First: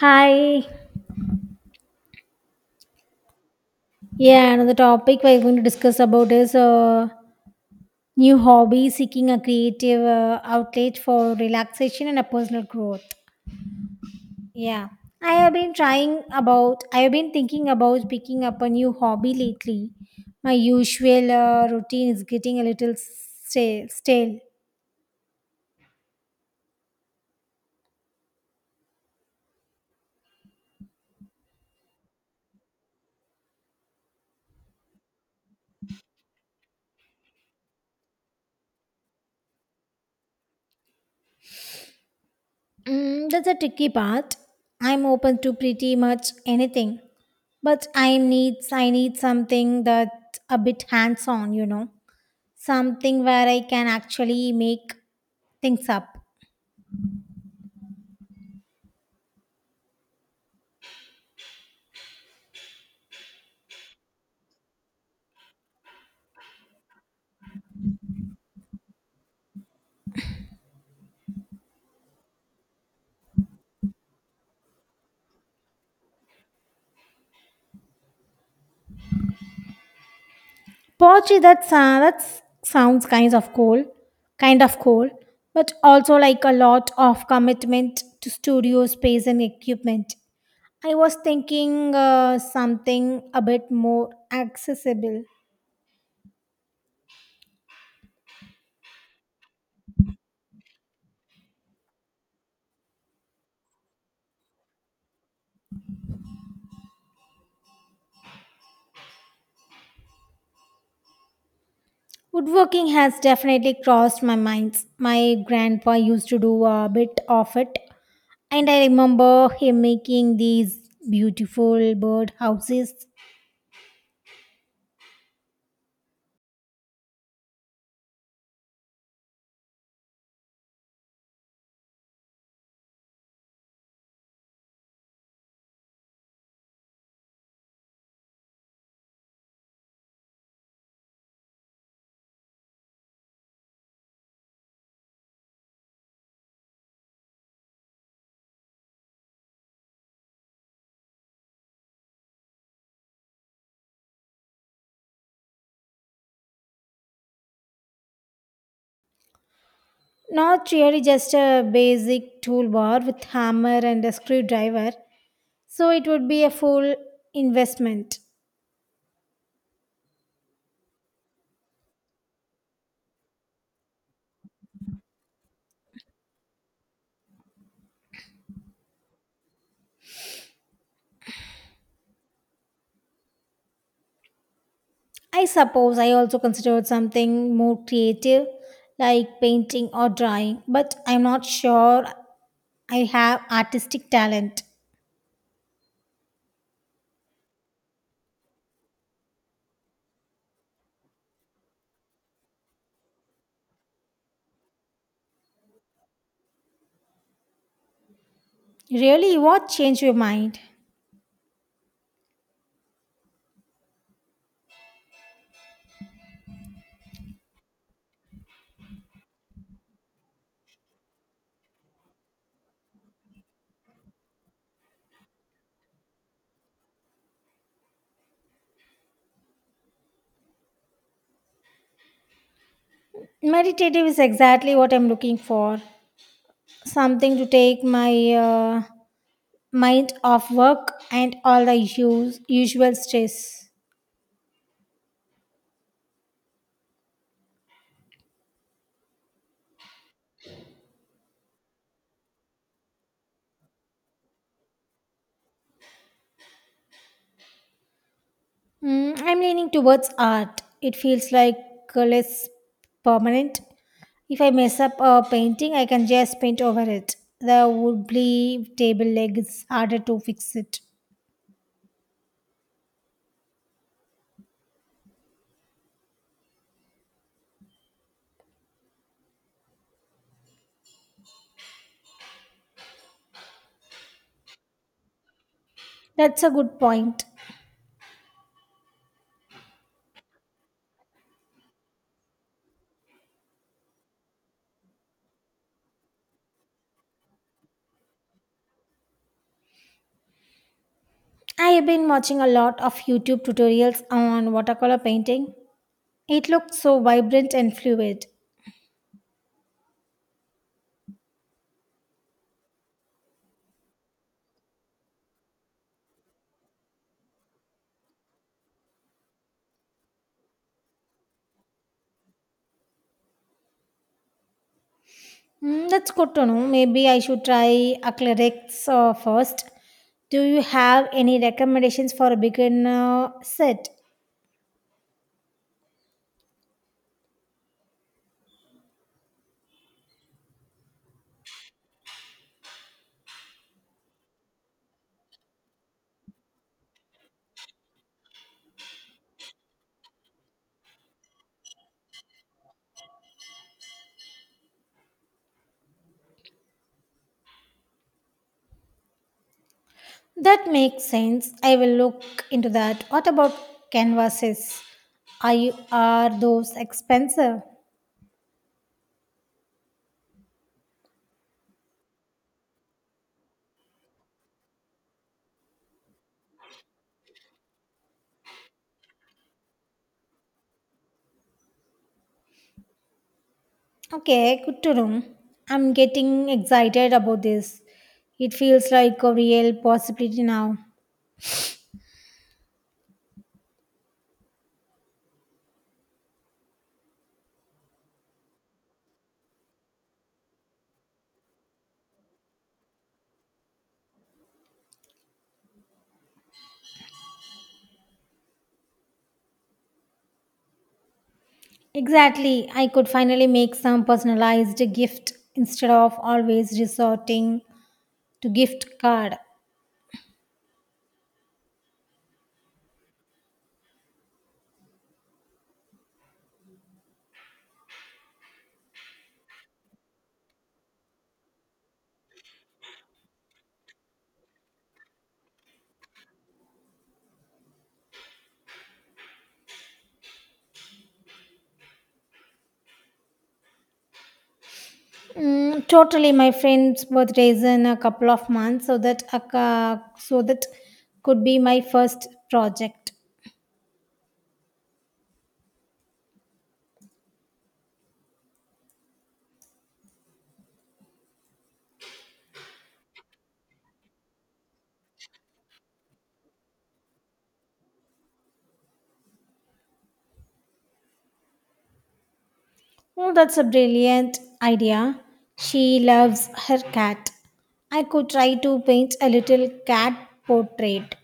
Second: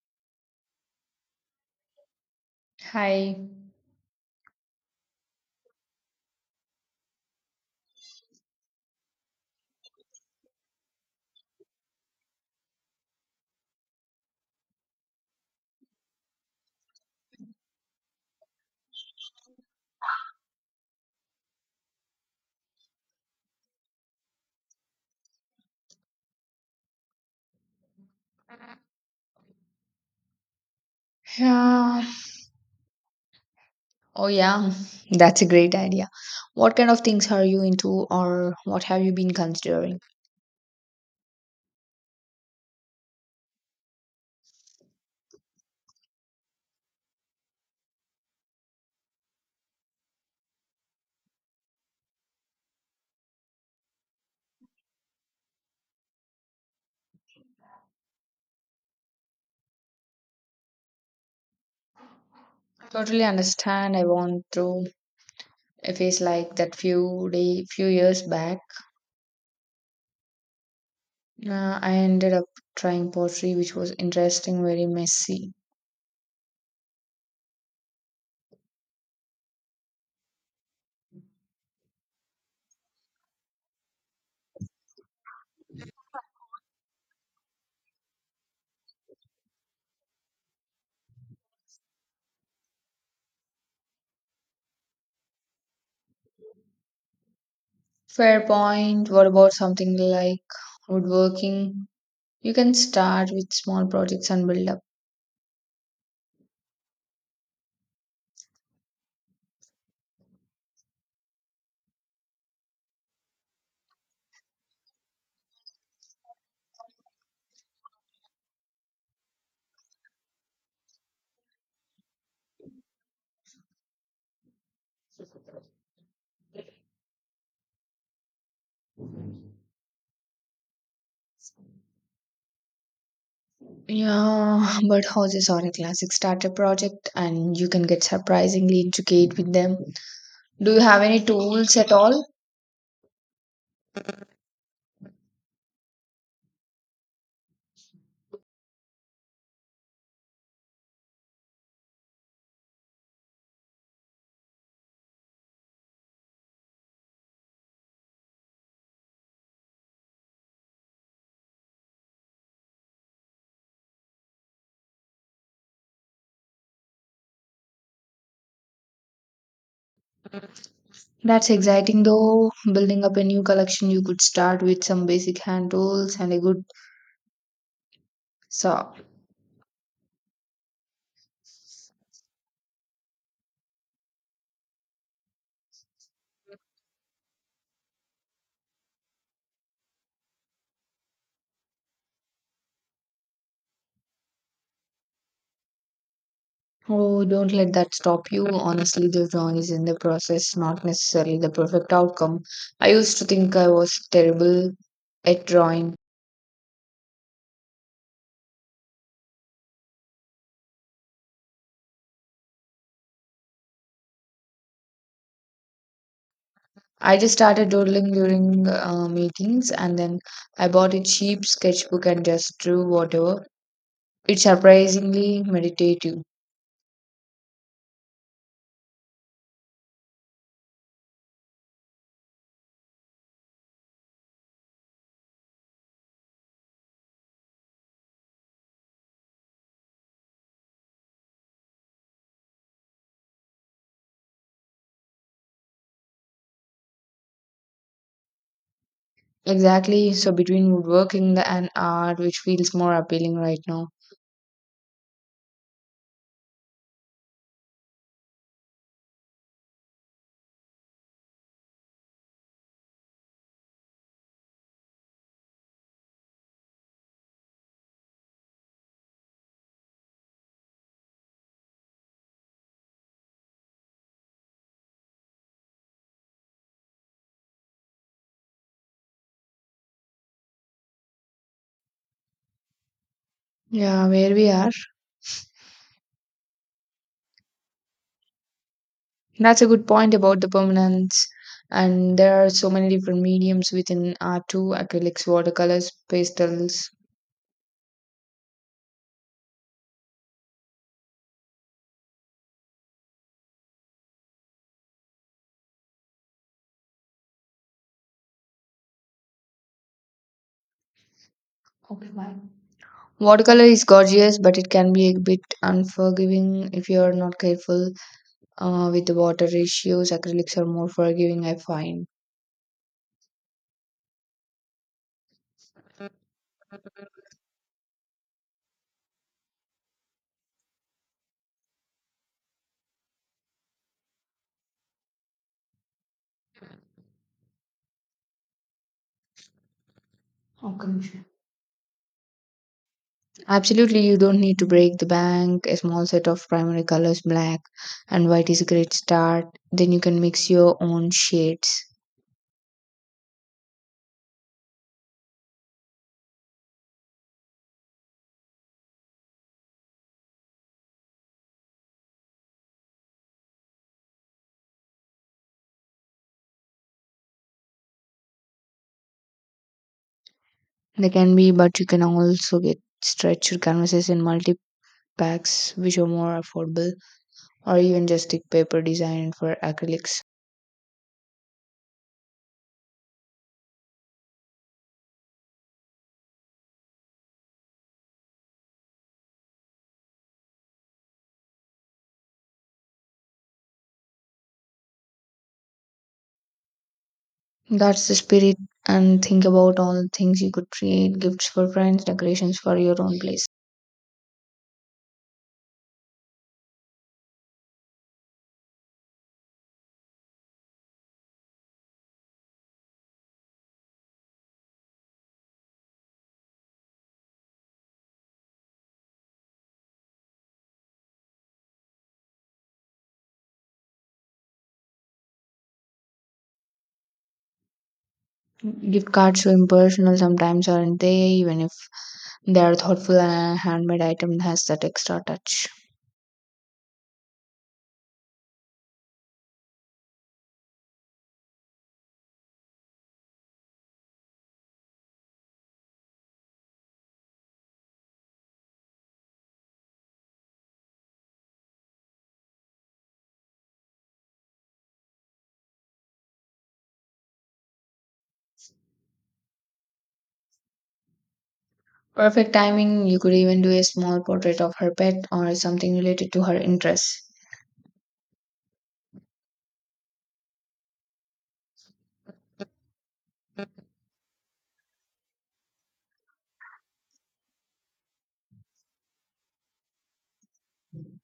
Hi. Hi. Yeah, another topic we're going to discuss about is new hobby seeking a creative outlet for relaxation and a personal growth. Yeah. I have been thinking about picking up a new hobby lately. My usual routine is getting a little stale. Yeah. Oh, yeah. That's a great idea. What kind of things are you into, or what have you been considering? That's a tricky part. I'm open to pretty much anything, but I need something that a bit hands on, you know, something where I can actually make things up. Totally understand. I want to. If it's like that few day, few years back, I ended up trying pottery, which was interesting, very messy. Poetry, that's that sounds kind of cool, but also like a lot of commitment to studio space and equipment. I was thinking something a bit more accessible. Fair point. What about something like woodworking? You can start with small projects and build up. Woodworking has definitely crossed my minds. My grandpa used to do a bit of it, and I remember him making these beautiful bird houses. Yeah, but houses are a classic starter project and you can get surprisingly intricate with them. Do you have any tools at all? Not really, just a basic toolbar with hammer and a screwdriver, so it would be a full investment. That's exciting though. Building up a new collection, you could start with some basic hand tools and a good saw. I suppose I also considered something more creative like painting or drawing, but I'm not sure I have artistic talent. Oh, don't let that stop you. Honestly, the drawing is in the process, not necessarily the perfect outcome. I used to think I was terrible at drawing. Really, what changed your mind? I just started doodling during meetings, and then I bought a cheap sketchbook and just drew whatever. It's surprisingly meditative. Meditative is exactly what I'm looking for. Something to take my mind off work and all the usual stress. Exactly. So between woodworking and art, which feels more appealing right now. I'm leaning towards art. It feels like less permanent. If I mess up a painting, I can just paint over it. The wobbly table leg is harder to fix it. Yeah, where we are. That's a good point. That's a good point about the permanence. And there are so many different mediums within art too, acrylics, watercolors, pastels. I have been watching a lot of YouTube tutorials on watercolor painting. It looks so vibrant and fluid. Okay, bye. Watercolor is gorgeous, but it can be a bit unforgiving if you are not careful. With the water ratios, acrylics are more forgiving, I find. That's good to know. Maybe I should try acrylics first. Do you have any recommendations for a beginner set? Okay, Nisha. Absolutely, you don't need to break the bank. A small set of primary colors, black and white, is a great start. Then you can mix your own shades. That makes sense. I will look into that. What about canvases? Are those expensive? They can be, but you can also get stretched canvases in multi packs, which are more affordable, or even just stick paper designed for acrylics. Okay, good to know. I'm getting excited about this. It feels like a real possibility now. That's the spirit, and think about all the things you could create, gifts for friends, decorations for your own place. Exactly. I could finally make some personalized gift instead of always resorting to gift card. Gift cards are impersonal sometimes, aren't they? Even if they are thoughtful, and a handmade item has that extra touch. Totally, my friend's birthday is in a couple of months, so that a so that could be my first project. Perfect timing. You could even do a small portrait of her pet or something related to her interests. Oh, that's a brilliant idea. She loves her cat. I could try to paint a little cat portrait.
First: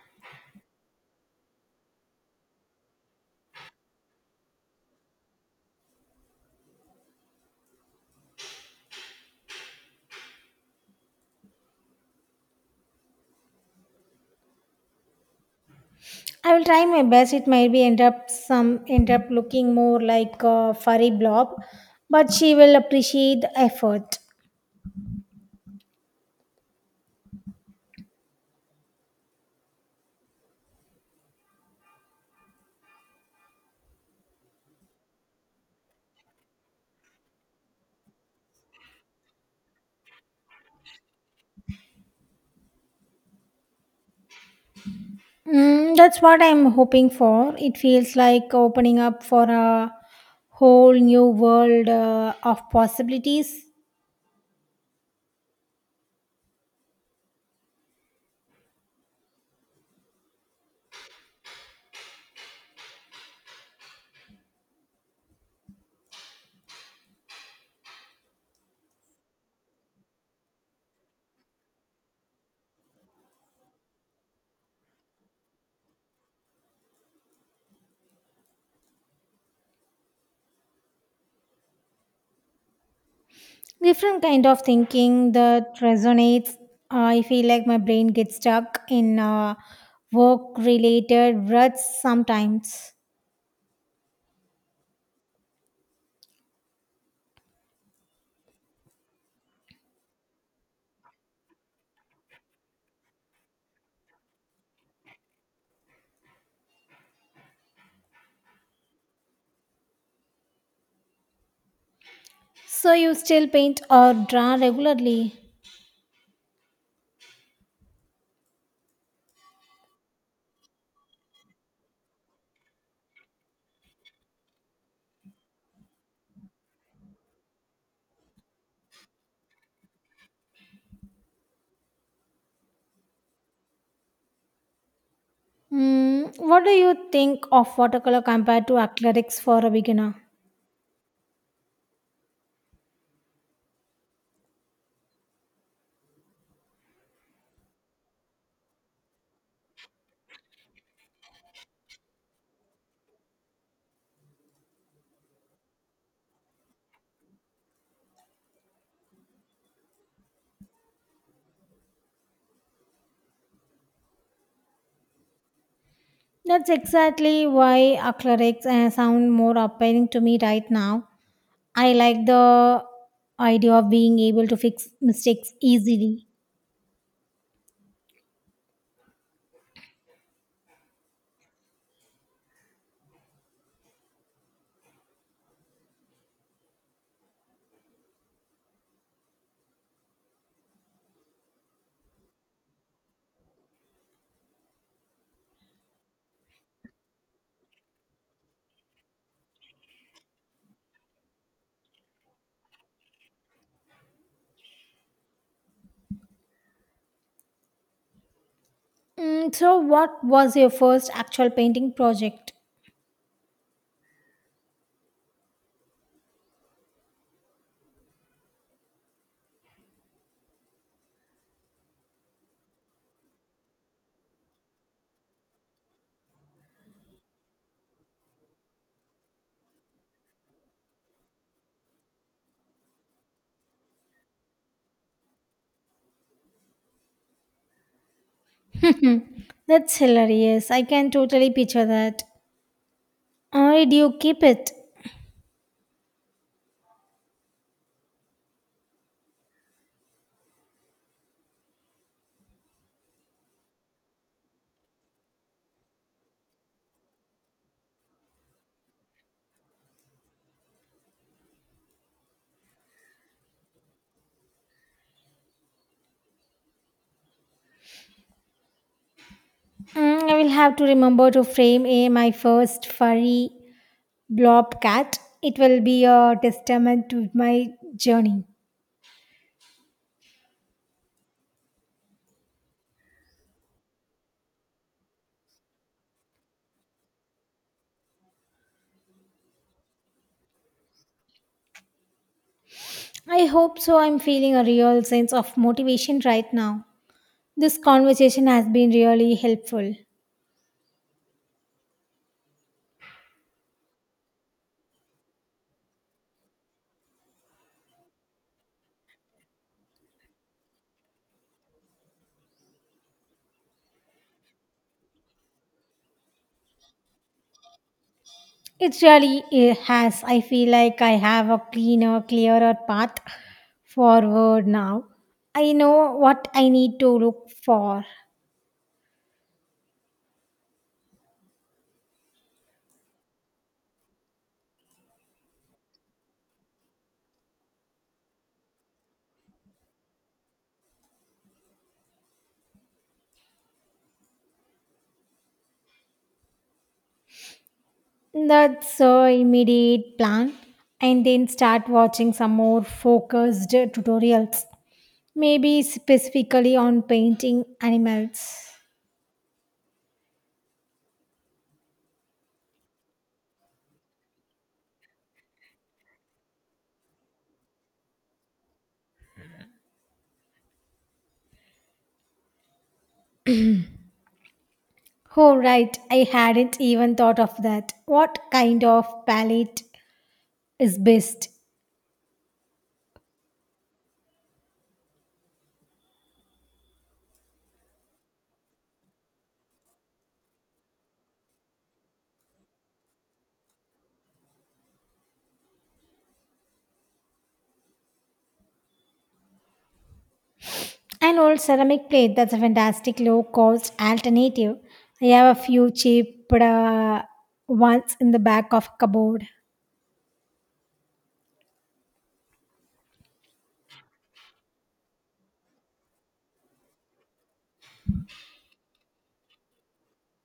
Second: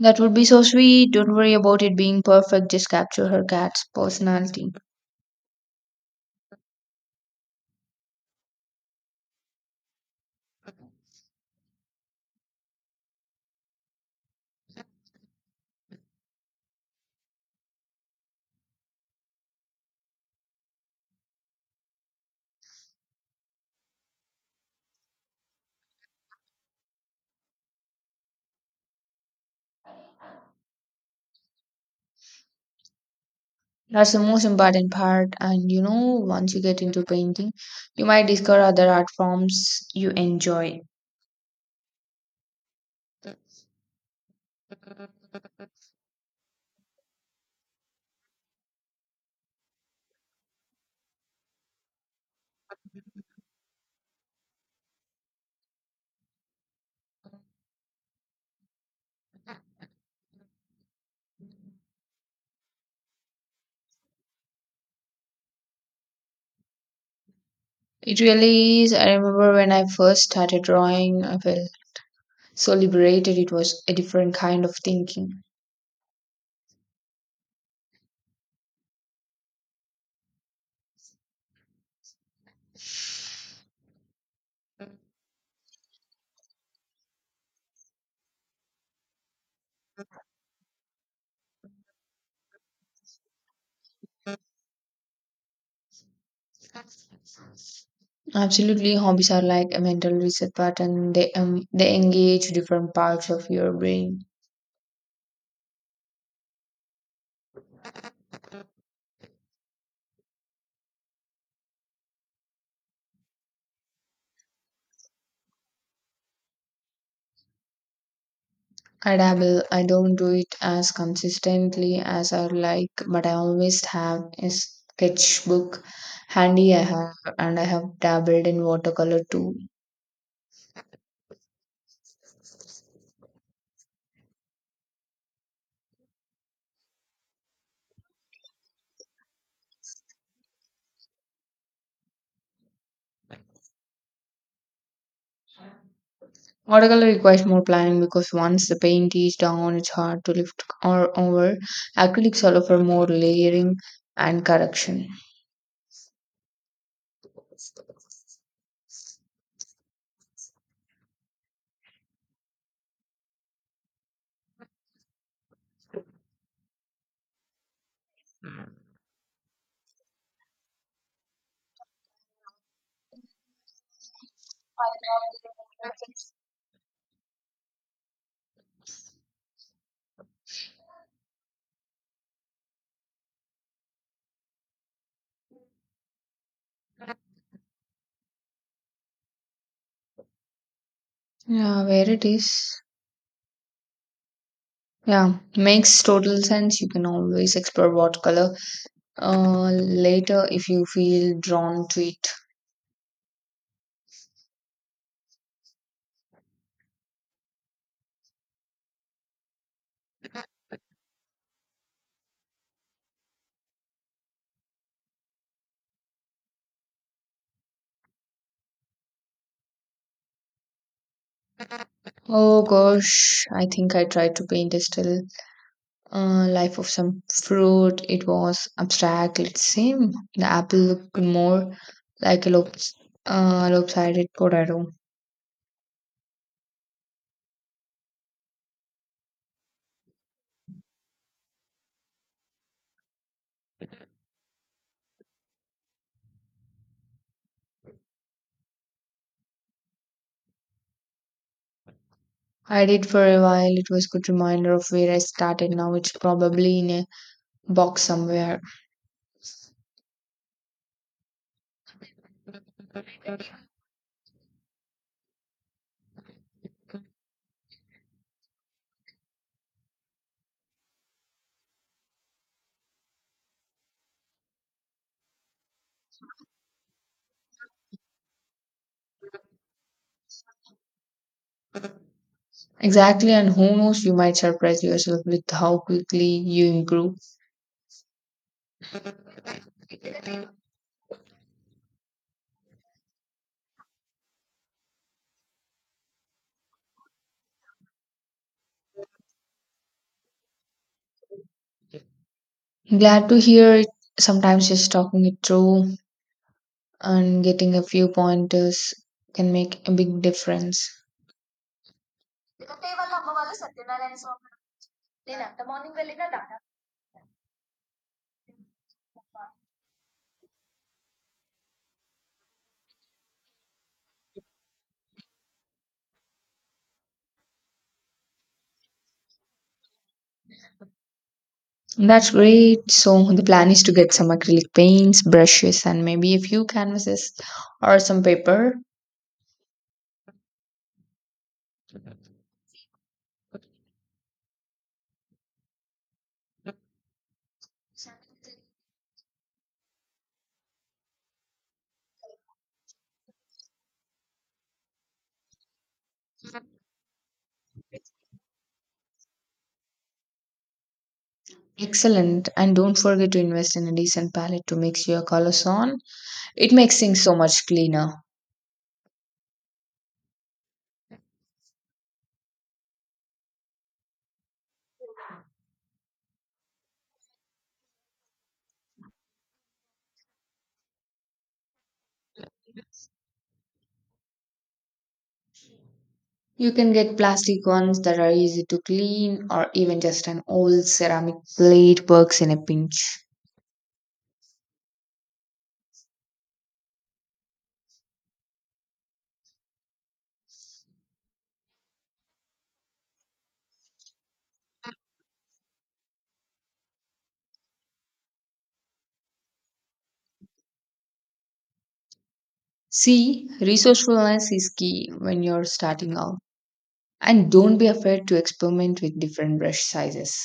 That would be so sweet. Don't worry about it being perfect. Just capture her cat's personality. I will try my best. It might be end up some end up looking more like a furry blob, but she will appreciate the effort. That's the most important part. And you know, once you get into painting, you might discover other art forms you enjoy. That's what I'm hoping for. It feels like opening up for a whole new world of possibilities, It really is. I remember when I first started drawing, I felt so liberated. It was a different kind of thinking. different kind of thinking that resonates. I feel like my brain gets stuck in work-related ruts sometimes. Absolutely, hobbies are like a mental reset button. They engage different parts of your brain. So you still paint or draw regularly. I dabble. I don't do it as consistently as I like, but I always have a sketchbook handy. I have and i have dabbled in watercolor too. What do you think of watercolor compared to acrylics for a beginner? Watercolor requires more planning because once the paint is down it's hard to lift or over. Acrylics allow for more layering and correction. That's exactly why acrylics sound more appealing to me right now. I like the idea of being able to fix mistakes easily. Yeah, where it is. Yeah, makes total sense. You can always explore watercolor later if you feel drawn to it. So, what was your first actual painting project? Oh gosh, I think I tried to paint a still life of some fruit. It was abstract. It seemed the apple looked more like a lopsided potato. That's hilarious. I can totally picture that. Or do you keep it? I did for a while. It was good reminder of where I started. Now it's probably in a box somewhere. I will have to remember to frame a my first furry blob cat. It will be a testament to my journey. Exactly, and who knows, you might surprise yourself with how quickly you improve. I hope so. I'm feeling a real sense of motivation right now. This conversation has been really helpful. Glad to hear it. Sometimes just talking it through and getting a few pointers can make a big difference. It really has. I feel like I have a cleaner, clearer path forward now. I know what I need to look for. That's great. So, the plan is to get some acrylic paints, brushes, and maybe a few canvases or some paper. That's a immediate plan. And then start watching some more focused tutorials, maybe specifically on painting animals. Excellent. And don't forget to invest in a decent palette to mix your colors on. It makes things so much cleaner. Oh, right. I hadn't even thought of that. What kind of palette is best? You can get plastic ones that are easy to clean, or even just an old ceramic plate works in a pinch. An old ceramic plate, that's a fantastic low cost alternative. I have a few cheap ones in the back of cupboard. See, resourcefulness is key when you're starting out. And don't be afraid to experiment with different brush sizes.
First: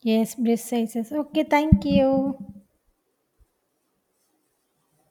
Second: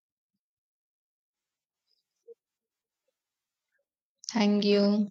Yes, breast sizes. Okay, thank you. Thank you.